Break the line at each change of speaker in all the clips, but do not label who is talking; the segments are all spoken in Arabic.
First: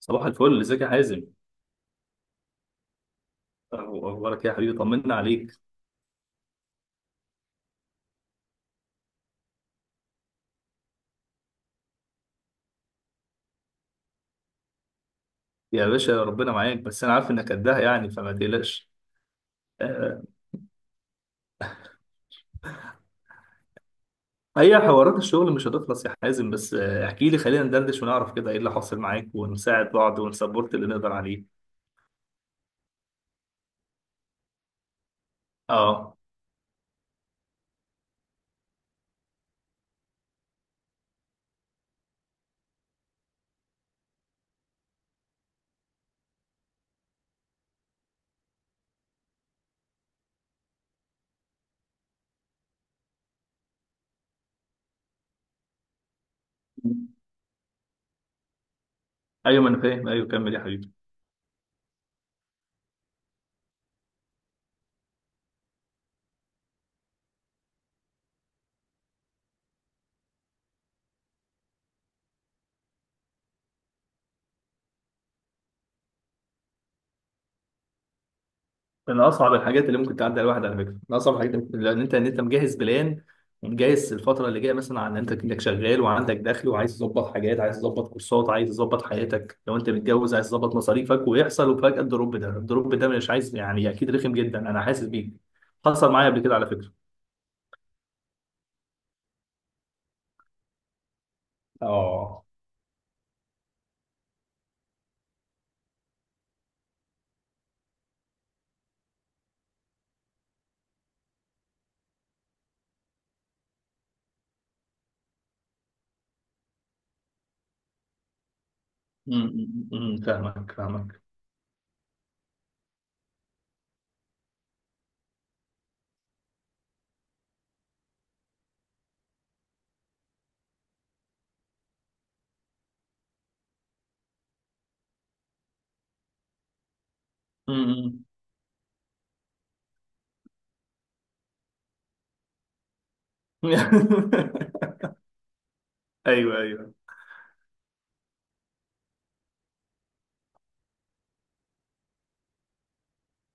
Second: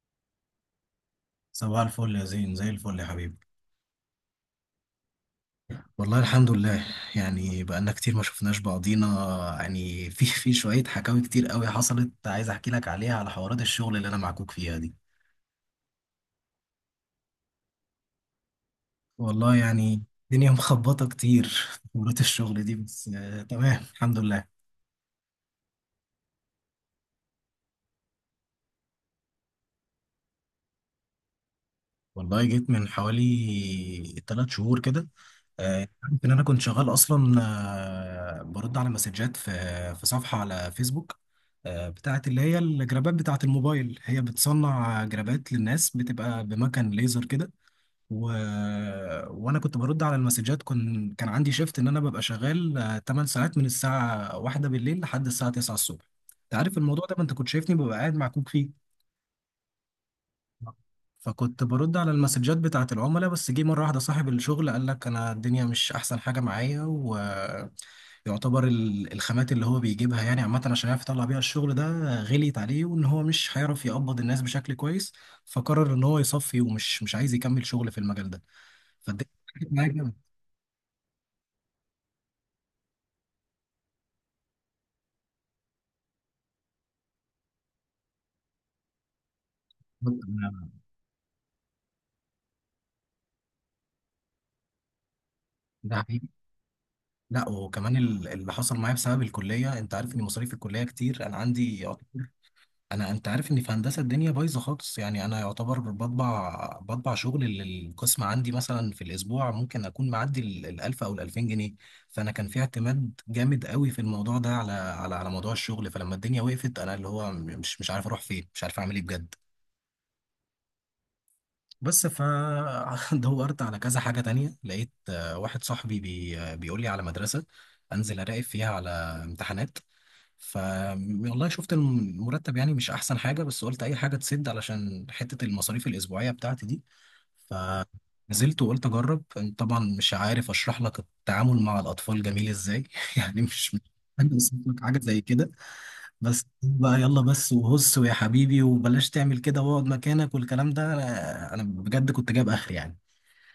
صباح الفل، ازيك يا حازم؟
صباح الفل يا زين، زي الفل يا حبيبي.
أهو- اخبارك إيه يا حبيبي؟ طمنا عليك.
والله الحمد لله. يعني بقالنا كتير ما شفناش بعضينا. يعني في شوية حكاوي كتير قوي حصلت، عايز احكي لك عليها، على حوارات الشغل اللي انا معكوك فيها دي.
يا باشا ربنا معاك، بس انا عارف انك قدها، يعني فما تقلقش.
والله يعني
آه،
الدنيا مخبطة كتير في حوارات الشغل دي، بس تمام الحمد لله.
هي حوارات الشغل مش هتخلص يا حازم، بس احكي لي، خلينا ندردش ونعرف كده ايه اللي حاصل معاك ونساعد بعض ونسبورت اللي نقدر عليه.
والله جيت من حوالي تلات شهور كده.
اه.
عارف ان انا كنت شغال اصلا. برد على مسجات في صفحه على فيسبوك، بتاعت اللي هي الجرابات بتاعت الموبايل، هي بتصنع جرابات للناس، بتبقى بمكان ليزر كده. و... وانا كنت برد على المسجات. كان عندي شيفت ان انا ببقى شغال 8 ساعات، من الساعه 1 بالليل لحد الساعه 9 الصبح. انت عارف الموضوع ده، ما انت كنت شايفني ببقى قاعد مع كوك فيه.
ايوه ما انا فاهم، ايوه كمل يا حبيبي.
فكنت برد على المسجات بتاعة العملاء، بس جه مرة واحدة صاحب الشغل قال لك أنا الدنيا مش أحسن حاجة معايا، ويعتبر الخامات اللي هو بيجيبها، يعني عامة، عشان يعرف يطلع بيها الشغل ده، غليت عليه، وإن هو مش هيعرف يقبض الناس بشكل كويس. فقرر إن هو يصفي ومش مش عايز يكمل شغل في المجال ده.
من
فالدنيا
اصعب
اتفرقت
الحاجات
معايا
اللي
جامد،
ممكن تعدي على الواحد، على فكره، من اصعب الحاجات اللي ممكن، لان انت مجهز بلان ومجهز الفتره اللي جايه، مثلا عن انت انك شغال وعندك دخل، وعايز تظبط حاجات، عايز تظبط كورسات، عايز تظبط حياتك، لو انت متجوز عايز تظبط مصاريفك، ويحصل وفجاه الدروب ده مش عايز، يعني اكيد رخم جدا، انا حاسس بيك.
ده
حصل
حقيقي.
معايا قبل كده على فكره.
لا وكمان اللي حصل معايا بسبب الكلية، أنت عارف إن مصاريف الكلية كتير أنا عندي.
اه.
انت عارف ان في هندسه الدنيا بايظه خالص، يعني انا يعتبر بطبع شغل للقسم، عندي مثلا في الاسبوع ممكن اكون معدي الالف او الالفين جنيه. فانا كان في اعتماد جامد قوي في الموضوع ده على موضوع الشغل. فلما الدنيا وقفت انا اللي هو مش عارف اروح فين، مش عارف اعمل ايه بجد.
أمم، أمم، فاهمك فاهمك.
بس فدورت على كذا حاجة تانية، لقيت واحد صاحبي بي آه، بيقول لي على مدرسة، أنزل أراقب فيها على امتحانات. ف والله شفت المرتب يعني مش أحسن حاجة، بس قلت أي حاجة تسد علشان حتة المصاريف الأسبوعية بتاعتي دي.
أمم،
فنزلت وقلت أجرب. طبعا مش عارف أشرح لك التعامل مع الأطفال جميل إزاي يعني
أمم.
أنا وصفت لك حاجة زي كده. بس
ايوه ايوه.
بقى يلا بس وهص ويا حبيبي وبلاش تعمل كده واقعد مكانك والكلام ده، أنا بجد كنت جايب اخر يعني.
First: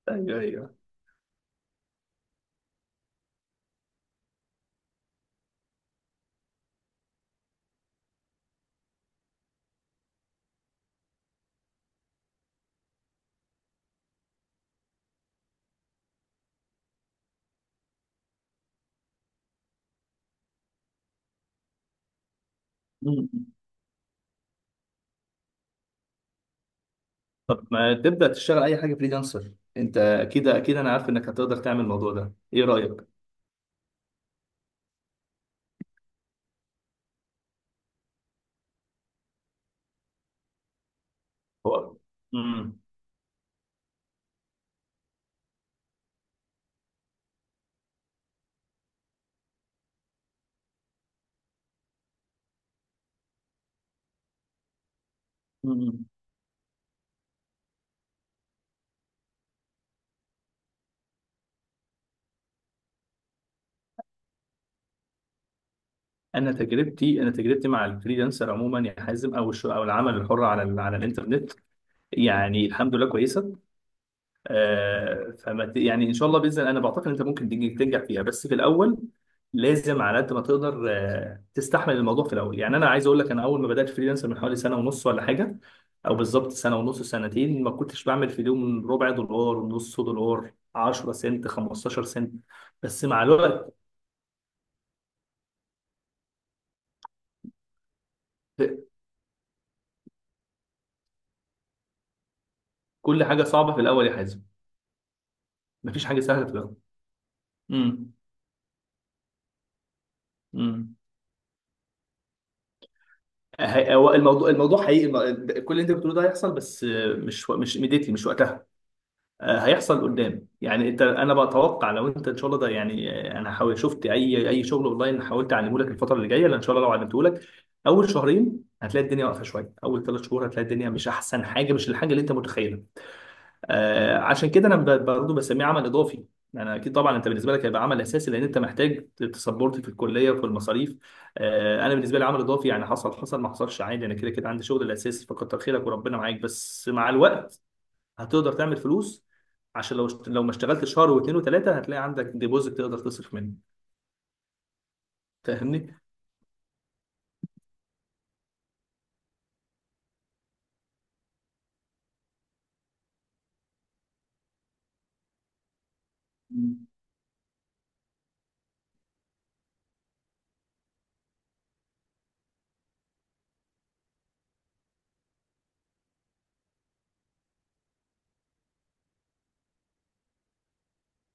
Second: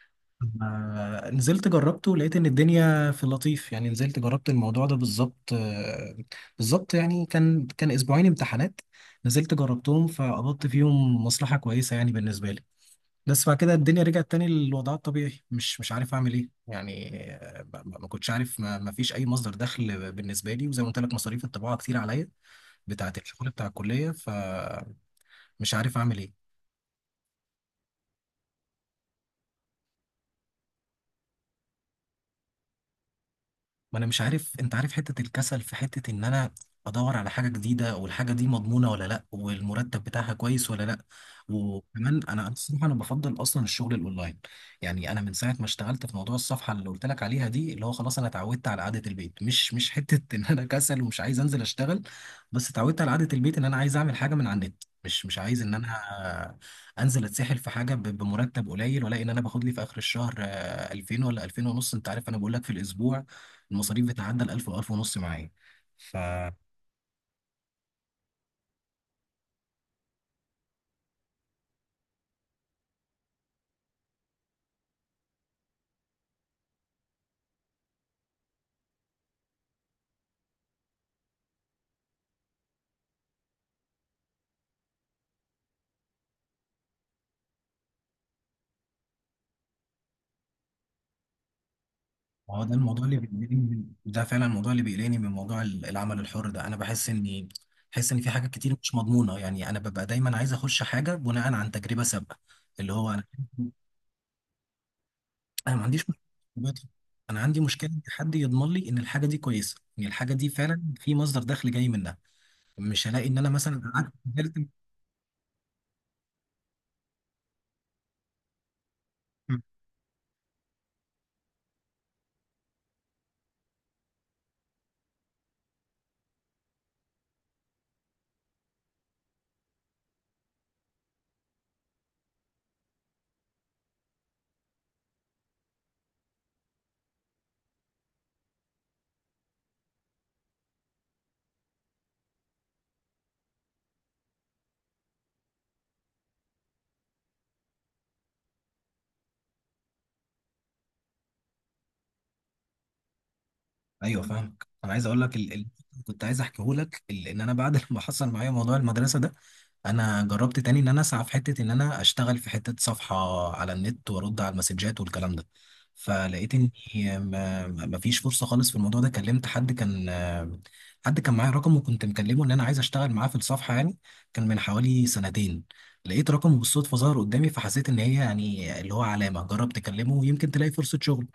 ايوه ايوه.
نزلت جربته، لقيت ان الدنيا في اللطيف، يعني نزلت جربت الموضوع ده بالظبط، بالظبط. يعني كان اسبوعين امتحانات، نزلت جربتهم، فقبضت فيهم مصلحة كويسة يعني بالنسبة لي. بس بعد كده الدنيا رجعت تاني للوضع الطبيعي، مش عارف اعمل ايه يعني. ما كنتش عارف، ما فيش اي مصدر دخل بالنسبة لي. وزي ما قلت لك، مصاريف الطباعة كتير عليا، بتاعة الشغل بتاع الكلية، فمش عارف أعمل إيه.
طب ما تبدأ تشتغل أي حاجة فريلانسر؟ أنت أكيد، أكيد أنا عارف إنك هتقدر تعمل الموضوع ده، إيه رأيك؟
ما انا مش عارف، انت عارف حتة الكسل، في حتة ان انا ادور على حاجة جديدة، والحاجة دي مضمونة ولا لا، والمرتب بتاعها كويس ولا لا.
هو
وكمان انا
مم.
الصراحة انا بفضل اصلا الشغل الاونلاين. يعني انا من ساعة ما اشتغلت في موضوع الصفحة اللي قلت لك عليها دي، اللي هو خلاص انا اتعودت على قعدة البيت، مش حتة ان انا كسل ومش عايز انزل اشتغل، بس اتعودت على قعدة البيت، ان انا عايز اعمل حاجة من على النت، مش عايز ان انا
مم.
انزل اتسحل في حاجه بمرتب قليل، ولا ان انا باخد لي في اخر الشهر 2000 ولا 2000 ونص. انت عارف انا بقول لك في الاسبوع المصاريف بتعدى ال 1000 و1000 ونص معايا. ف
أنا تجربتي مع الفريلانسر عموما يا حازم، أو العمل الحر على على الإنترنت، يعني الحمد لله كويسة. يعني ان شاء الله باذن الله انا بعتقد انت ممكن تنجح فيها، بس في الاول لازم على قد ما تقدر تستحمل الموضوع في الاول. يعني انا عايز اقول لك، انا اول ما بدات فريلانسر من حوالي سنه ونص ولا حاجه، او بالظبط سنه ونص سنتين، ما كنتش بعمل في اليوم ربع دولار، نص دولار، 10 سنت، 15 سنت،
هو ده الموضوع
بس
اللي
مع
بيقلقني
الوقت.
ده فعلا الموضوع اللي بيقلقني من موضوع العمل الحر ده. انا بحس ان في حاجات كتير مش مضمونه، يعني انا ببقى دايما عايز اخش حاجه بناء عن تجربه سابقه. اللي هو انا
كل حاجه صعبه في الاول يا حازم،
انا ما عنديش
مفيش
مشكله
حاجه سهله في الاول.
دلوقتي. انا عندي مشكله ان
امم،
حد يضمن لي ان الحاجه دي كويسه، ان الحاجه دي فعلا
امم.
في مصدر دخل جاي منها. مش هلاقي ان انا مثلا قعدت
هو الموضوع الموضوع حقيقي، كل اللي انت بتقوله ده هيحصل، بس مش ميديتلي، مش وقتها. هيحصل قدام، يعني انت، انا بتوقع لو انت ان شاء الله ده يعني. انا حاول شفت اي شغل اونلاين حاولت اعلمه لك الفتره اللي جايه، لان ان شاء الله لو علمته لك اول شهرين هتلاقي الدنيا واقفه شويه، اول 3 شهور هتلاقي الدنيا مش احسن حاجه، مش الحاجه اللي انت متخيلها. آه، عشان كده انا برضه بسميه عمل اضافي. انا اكيد طبعا انت بالنسبه لك هيبقى عمل اساسي، لان انت محتاج تسبورت في الكليه وفي المصاريف. آه، انا بالنسبه لي عمل اضافي، يعني حصل حصل، ما حصلش عادي، انا كده كده عندي شغل الاساسي، فكتر خيرك وربنا معاك، بس مع الوقت هتقدر تعمل فلوس. عشان لو لو ما اشتغلت شهر واثنين وثلاثه هتلاقي عندك ديبوزيت تقدر تصرف منه.
ايوه فاهمك. انا عايز اقول لك
فاهمني؟
كنت عايز احكيه لك ان انا بعد ما حصل معايا موضوع المدرسه ده، انا جربت تاني ان انا اسعى في حته، ان انا اشتغل في حته صفحه على النت وارد على المسجات والكلام ده. فلقيت ان
مم.
ما فيش فرصه خالص في الموضوع ده. كلمت حد كان معايا رقمه، وكنت مكلمه ان انا عايز اشتغل معاه في الصفحه يعني، كان من حوالي سنتين. لقيت رقمه بالصدفه، ظهر قدامي، فحسيت ان هي يعني اللي هو علامه، جربت اكلمه يمكن تلاقي فرصه شغل.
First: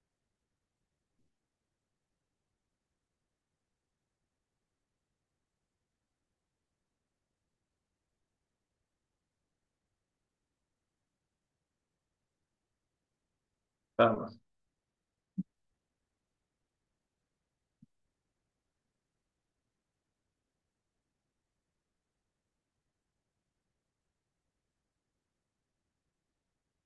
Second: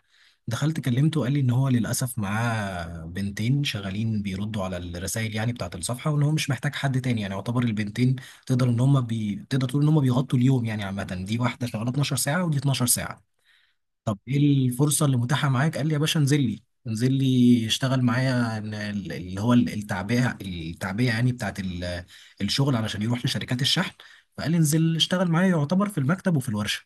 دخلت كلمته وقال لي ان هو للاسف معاه بنتين شغالين بيردوا على الرسائل يعني بتاعه الصفحه، وان هو مش محتاج حد تاني. يعني يعتبر البنتين تقدر تقول ان هم بيغطوا اليوم، يعني عامه، دي واحده شغاله 12 ساعه ودي 12 ساعه. طب
فاهمك.
ايه الفرصه اللي متاحه معاك؟ قال لي يا باشا انزل لي، انزل لي اشتغل معايا، التعبئه، التعبئه يعني بتاعت الشغل علشان يروح لشركات الشحن. فقال لي انزل اشتغل معايا، يعتبر في المكتب وفي الورشه.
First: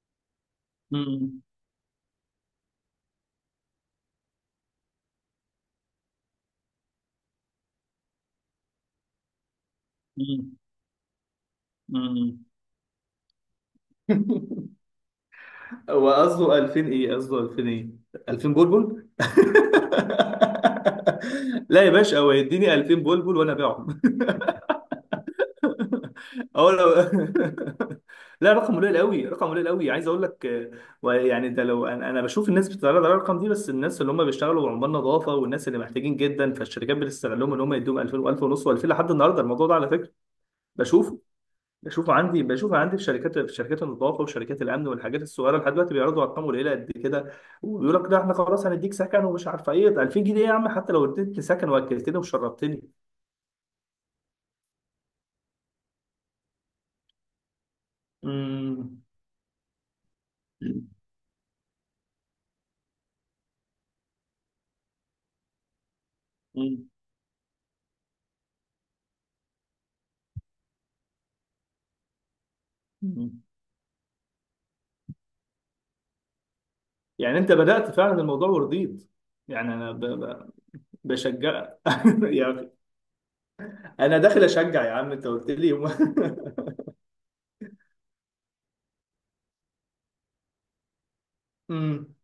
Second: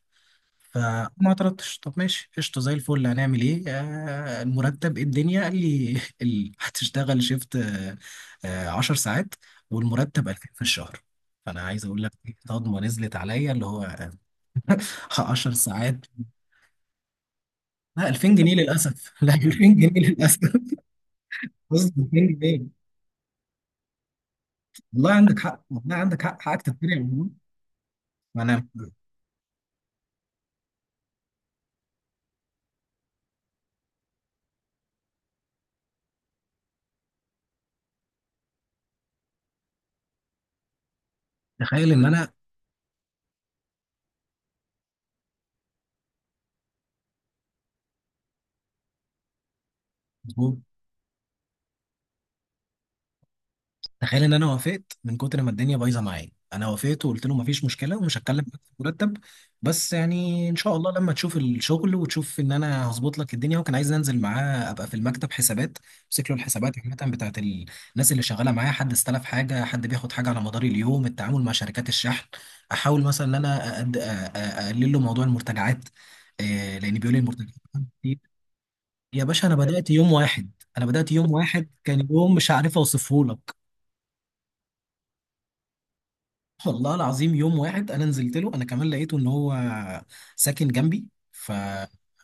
فما
مم.
اعترضتش، طب ماشي قشطه زي الفل، هنعمل ايه؟ المرتب إيه الدنيا؟ قال لي هتشتغل شيفت 10 ساعات والمرتب 2000
مم.
في الشهر. فانا عايز اقول لك إيه،
مم.
صدمه نزلت عليا، اللي هو 10 ساعات،
هو قصده 2000 ايه؟ قصده 2000 ايه؟
لا 2000 جنيه
2000 بلبل؟
للاسف لا 2000 جنيه للاسف
لا يا
بص
باشا،
2000
هو
جنيه
يديني 2000 بلبل وانا ابيعهم.
والله عندك حق، والله عندك حق، حقك
اه، لو
تتكلم والله.
لا،
انا
رقم قليل قوي، رقم قليل قوي، عايز اقول لك. ويعني ده، لو انا، أنا بشوف الناس بتتعرض على الارقام دي، بس الناس اللي هم بيشتغلوا عمال نظافه والناس اللي محتاجين جدا، فالشركات بتستغلهم ان هم يدوهم 2000 و1000 ونص و2000، لحد النهارده الموضوع ده على فكره بشوفه.
تخيل ان
بشوفه عندي في شركات، في شركات النظافه وشركات الامن والحاجات الصغيره، لحد دلوقتي بيعرضوا ارقام قليله قد كده، وبيقول لك لا، احنا خلاص هنديك سكن ومش عارف ايه، ده 2000 جنيه يا
انا
عم، حتى لو اديتني سكن واكلتني وشربتني.
انا وافقت، من كتر ما الدنيا بايظه معايا انا وافقت وقلت له مفيش مشكله، ومش هتكلم معاك في مرتب، بس يعني ان شاء
امم.
الله لما تشوف الشغل وتشوف ان انا هظبط لك الدنيا. وكان عايز انزل معاه، ابقى في المكتب حسابات، امسك له الحسابات، عامه بتاعت الناس اللي شغاله معايا، حد استلف حاجه، حد بياخد حاجه، على مدار اليوم التعامل مع شركات الشحن. احاول مثلا ان انا اقلل له موضوع المرتجعات، لان بيقول لي
يعني انت
المرتجعات
بدأت فعلا
كتير.
الموضوع ورضيت،
يا باشا انا
يعني
بدات
انا
يوم واحد،
بشجعك
كان يوم
يا
مش
اخي،
عارف اوصفه لك.
انا داخل اشجع يا عم، انت قلت لي يوم.
والله العظيم يوم واحد انا نزلت له، انا كمان لقيته ان هو ساكن جنبي. ف
امم.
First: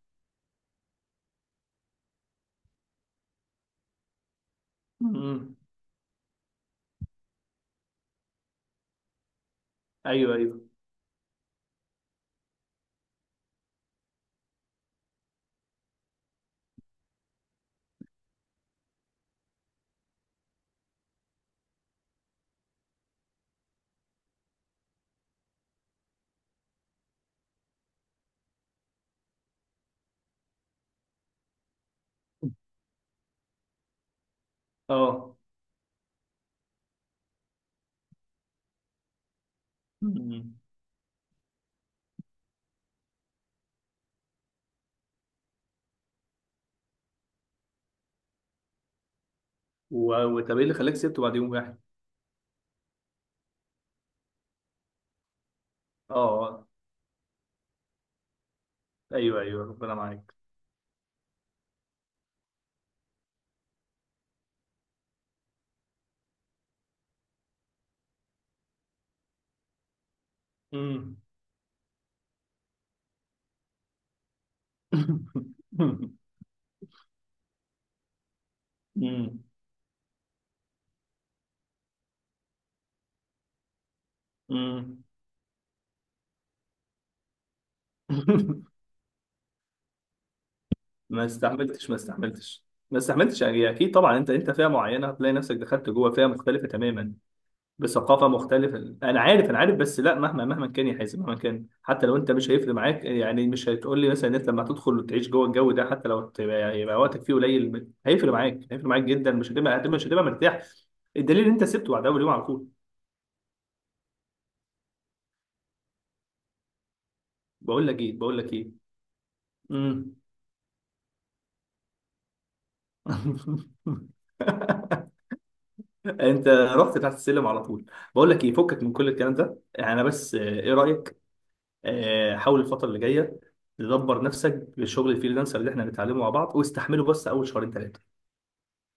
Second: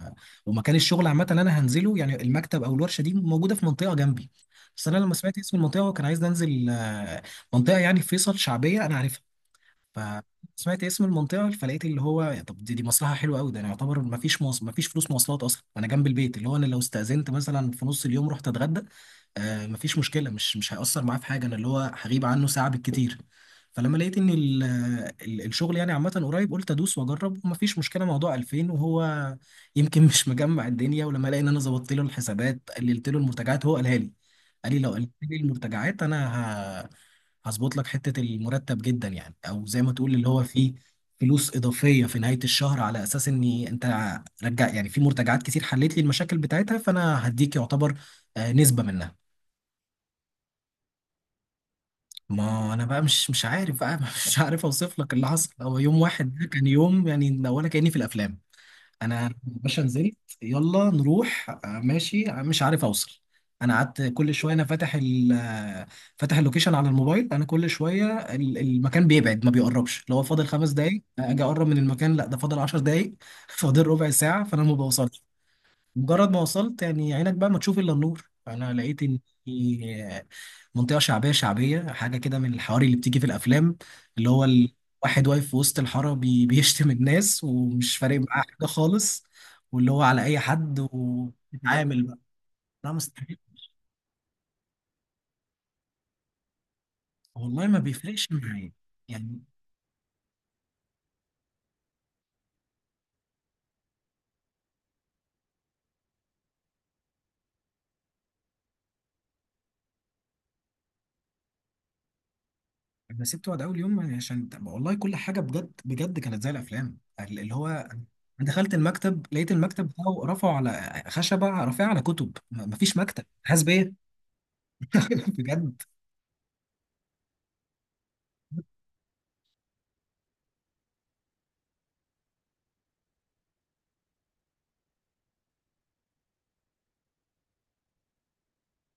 ومكان الشغل عامه اللي انا هنزله، يعني المكتب او الورشه دي، موجوده في منطقه جنبي. بس انا لما سمعت اسم
امم.
المنطقه وكان عايز انزل منطقه يعني في فيصل شعبيه انا عارفها.
ايوه ايوه.
فسمعت اسم المنطقة، فلقيت اللي هو يا طب دي مصلحة حلوة قوي، ده انا يعتبر ما فيش ما فيش فلوس مواصلات اصلا، انا جنب البيت، اللي هو انا لو استأذنت مثلا في نص اليوم رحت اتغدى ما فيش مشكلة، مش هيأثر معاه في حاجة، انا اللي هو هغيب عنه ساعة بالكتير. فلما لقيت ان الشغل يعني عامة قريب، قلت ادوس واجرب، وما فيش مشكلة موضوع 2000، وهو يمكن مش مجمع الدنيا. ولما لقى ان انا ظبطت له الحسابات، قللت له المرتجعات، هو قالها لي قال لي لو قللت لي
اه.
المرتجعات انا هظبط لك حتة المرتب جدا، يعني او زي ما تقول اللي هو
امم.
فيه فلوس اضافية في نهاية الشهر، على اساس اني انت رجع يعني في مرتجعات كتير حليت لي المشاكل بتاعتها، فانا هديك يعتبر نسبة منها.
وطب ايه اللي خلاك سبته بعد يوم واحد؟
ما انا بقى مش عارف بقى مش عارف اوصف لك اللي حصل، هو يوم
اه.
واحد ده كان
آه.
يوم يعني ولا كأني في الافلام. انا يا
ايوه ايوه،
باشا
ربنا
نزلت،
معاك.
يلا نروح ماشي، مش عارف اوصل. انا قعدت كل شويه انا فاتح ال آه، فاتح اللوكيشن على الموبايل. انا كل شويه المكان بيبعد، ما بيقربش، لو هو فاضل خمس دقايق
امم.
اجي اقرب من المكان لا ده فاضل عشر دقايق فاضل ربع ساعه، فانا ما بوصلش. مجرد ما وصلت يعني عينك بقى ما تشوف الا النور، فانا لقيت ان
امم.
في منطقه شعبيه شعبيه حاجه كده، من الحواري اللي بتيجي في الافلام، اللي هو
امم.
الواحد واقف في وسط الحاره بيشتم الناس ومش فارق معاه حاجه خالص، واللي هو على اي حد
ما استحملتش، ما
وبيتعامل بقى.
استحملتش.
لا
ما
مستحيل،
استحملتش، يعني اكيد طبعا انت، انت فئه معينه، هتلاقي نفسك دخلت جوه فئه مختلفه تماما
والله ما بيفرقش
بثقافه
معايا،
مختلفه، انا
يعني
عارف انا عارف، بس لا مهما، مهما كان يا حازم، مهما كان، حتى لو انت مش هيفرق معاك، يعني مش هتقول لي مثلا ان انت لما هتدخل وتعيش جوه الجو ده، حتى لو يبقى وقتك فيه قليل هيفرق معاك، هيفرق معاك جدا، مش هتبقى، مش هتبقى مرتاح. الدليل ان انت سبته بعد اول يوم على طول.
انا سبت وقت اول يوم عشان والله كل حاجه بجد بجد كانت زي الافلام، اللي
بقول
هو
لك ايه، بقول لك ايه،
دخلت المكتب، لقيت المكتب
امم.
بتاعه رفعوا على خشبة، رافعة على كتب، مفيش مكتب حاسس بيا بجد.
انت رحت تحت السلم على طول. بقول لك ايه، فكك من كل الكلام ده، يعني انا بس، ايه رايك؟ حاول الفترة اللي جاية تدبر نفسك لشغل الفريلانسر اللي احنا هنتعلمه مع بعض، واستحمله بس اول شهرين ثلاثة.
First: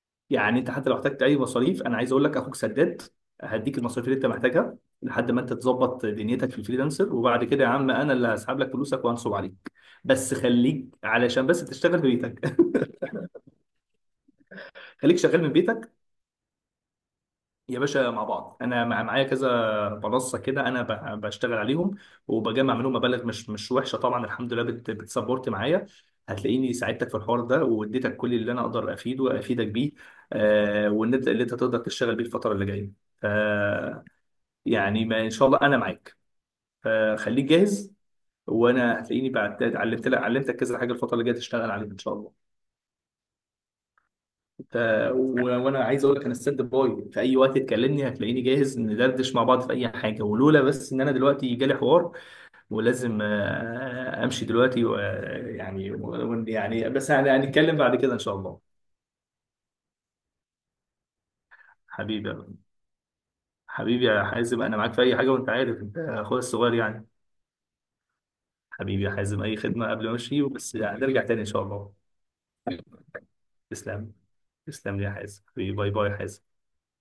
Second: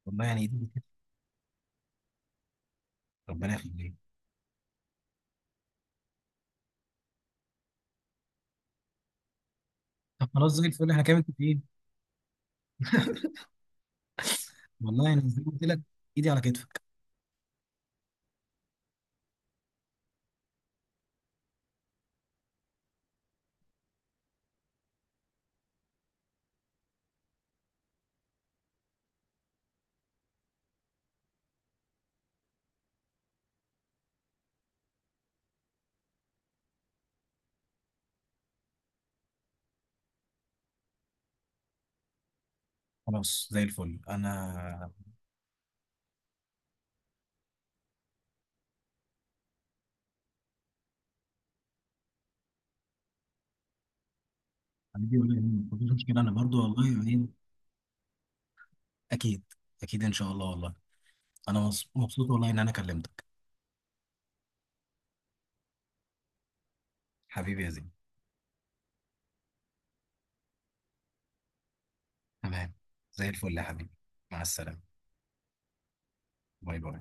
والله يعني
يعني انت
دي.
حتى لو احتجت اي مصاريف، انا عايز اقول لك اخوك سداد،
ربنا
هديك
يخليك.
المصاريف اللي انت محتاجها لحد ما انت تظبط دنيتك في الفريلانسر، وبعد كده يا عم انا اللي هسحب لك فلوسك وهنصب عليك،
طب
بس
خلاص زي
خليك
الفل، احنا كده
علشان
متفقين.
بس تشتغل في بيتك.
والله
خليك
يعني زي
شغال
ما
من
قلت لك،
بيتك
ايدي على كتفك.
يا باشا، مع بعض. انا معايا كذا منصه كده، انا بشتغل عليهم وبجمع منهم مبالغ مش وحشه طبعا الحمد لله، بتسبورت معايا، هتلاقيني ساعدتك في الحوار ده واديتك كل اللي انا اقدر افيده وافيدك بيه. آه، والنبدا اللي انت تقدر تشتغل بيه الفتره اللي جايه. آه، يعني ما ان شاء الله انا معاك. آه، خليك جاهز، وانا هتلاقيني بعد علمت لك علمتك كذا حاجه الفتره اللي جايه تشتغل عليها ان شاء الله.
خلاص زي الفل
ف...
انا.
وانا عايز اقول لك انا ستاند باي في اي وقت تكلمني، هتلاقيني جاهز ندردش مع بعض في اي حاجه، ولولا بس ان انا دلوقتي جالي حوار ولازم امشي دلوقتي و...
حبيبي والله
آه،
يعني
يعني
مفيش مشكلة، انا
و...
برضو والله
يعني بس
يعني،
هنتكلم بعد كده ان شاء الله.
اكيد اكيد ان شاء الله والله. انا
حبيبي
مبسوط والله
يا-
ان انا كلمتك.
حبيبي يا حازم، انا معاك في اي حاجه، وانت عارف انت اخويا الصغير يعني.
حبيبي يا زين.
حبيبي يا حازم، اي خدمه، قبل ما امشي بس هنرجع تاني ان شاء الله.
تمام. زي الفل يا حبيبي.
تسلم.
مع السلامة.
تسلم لي يا حازم حبيبي، باي باي يا حازم.
باي باي.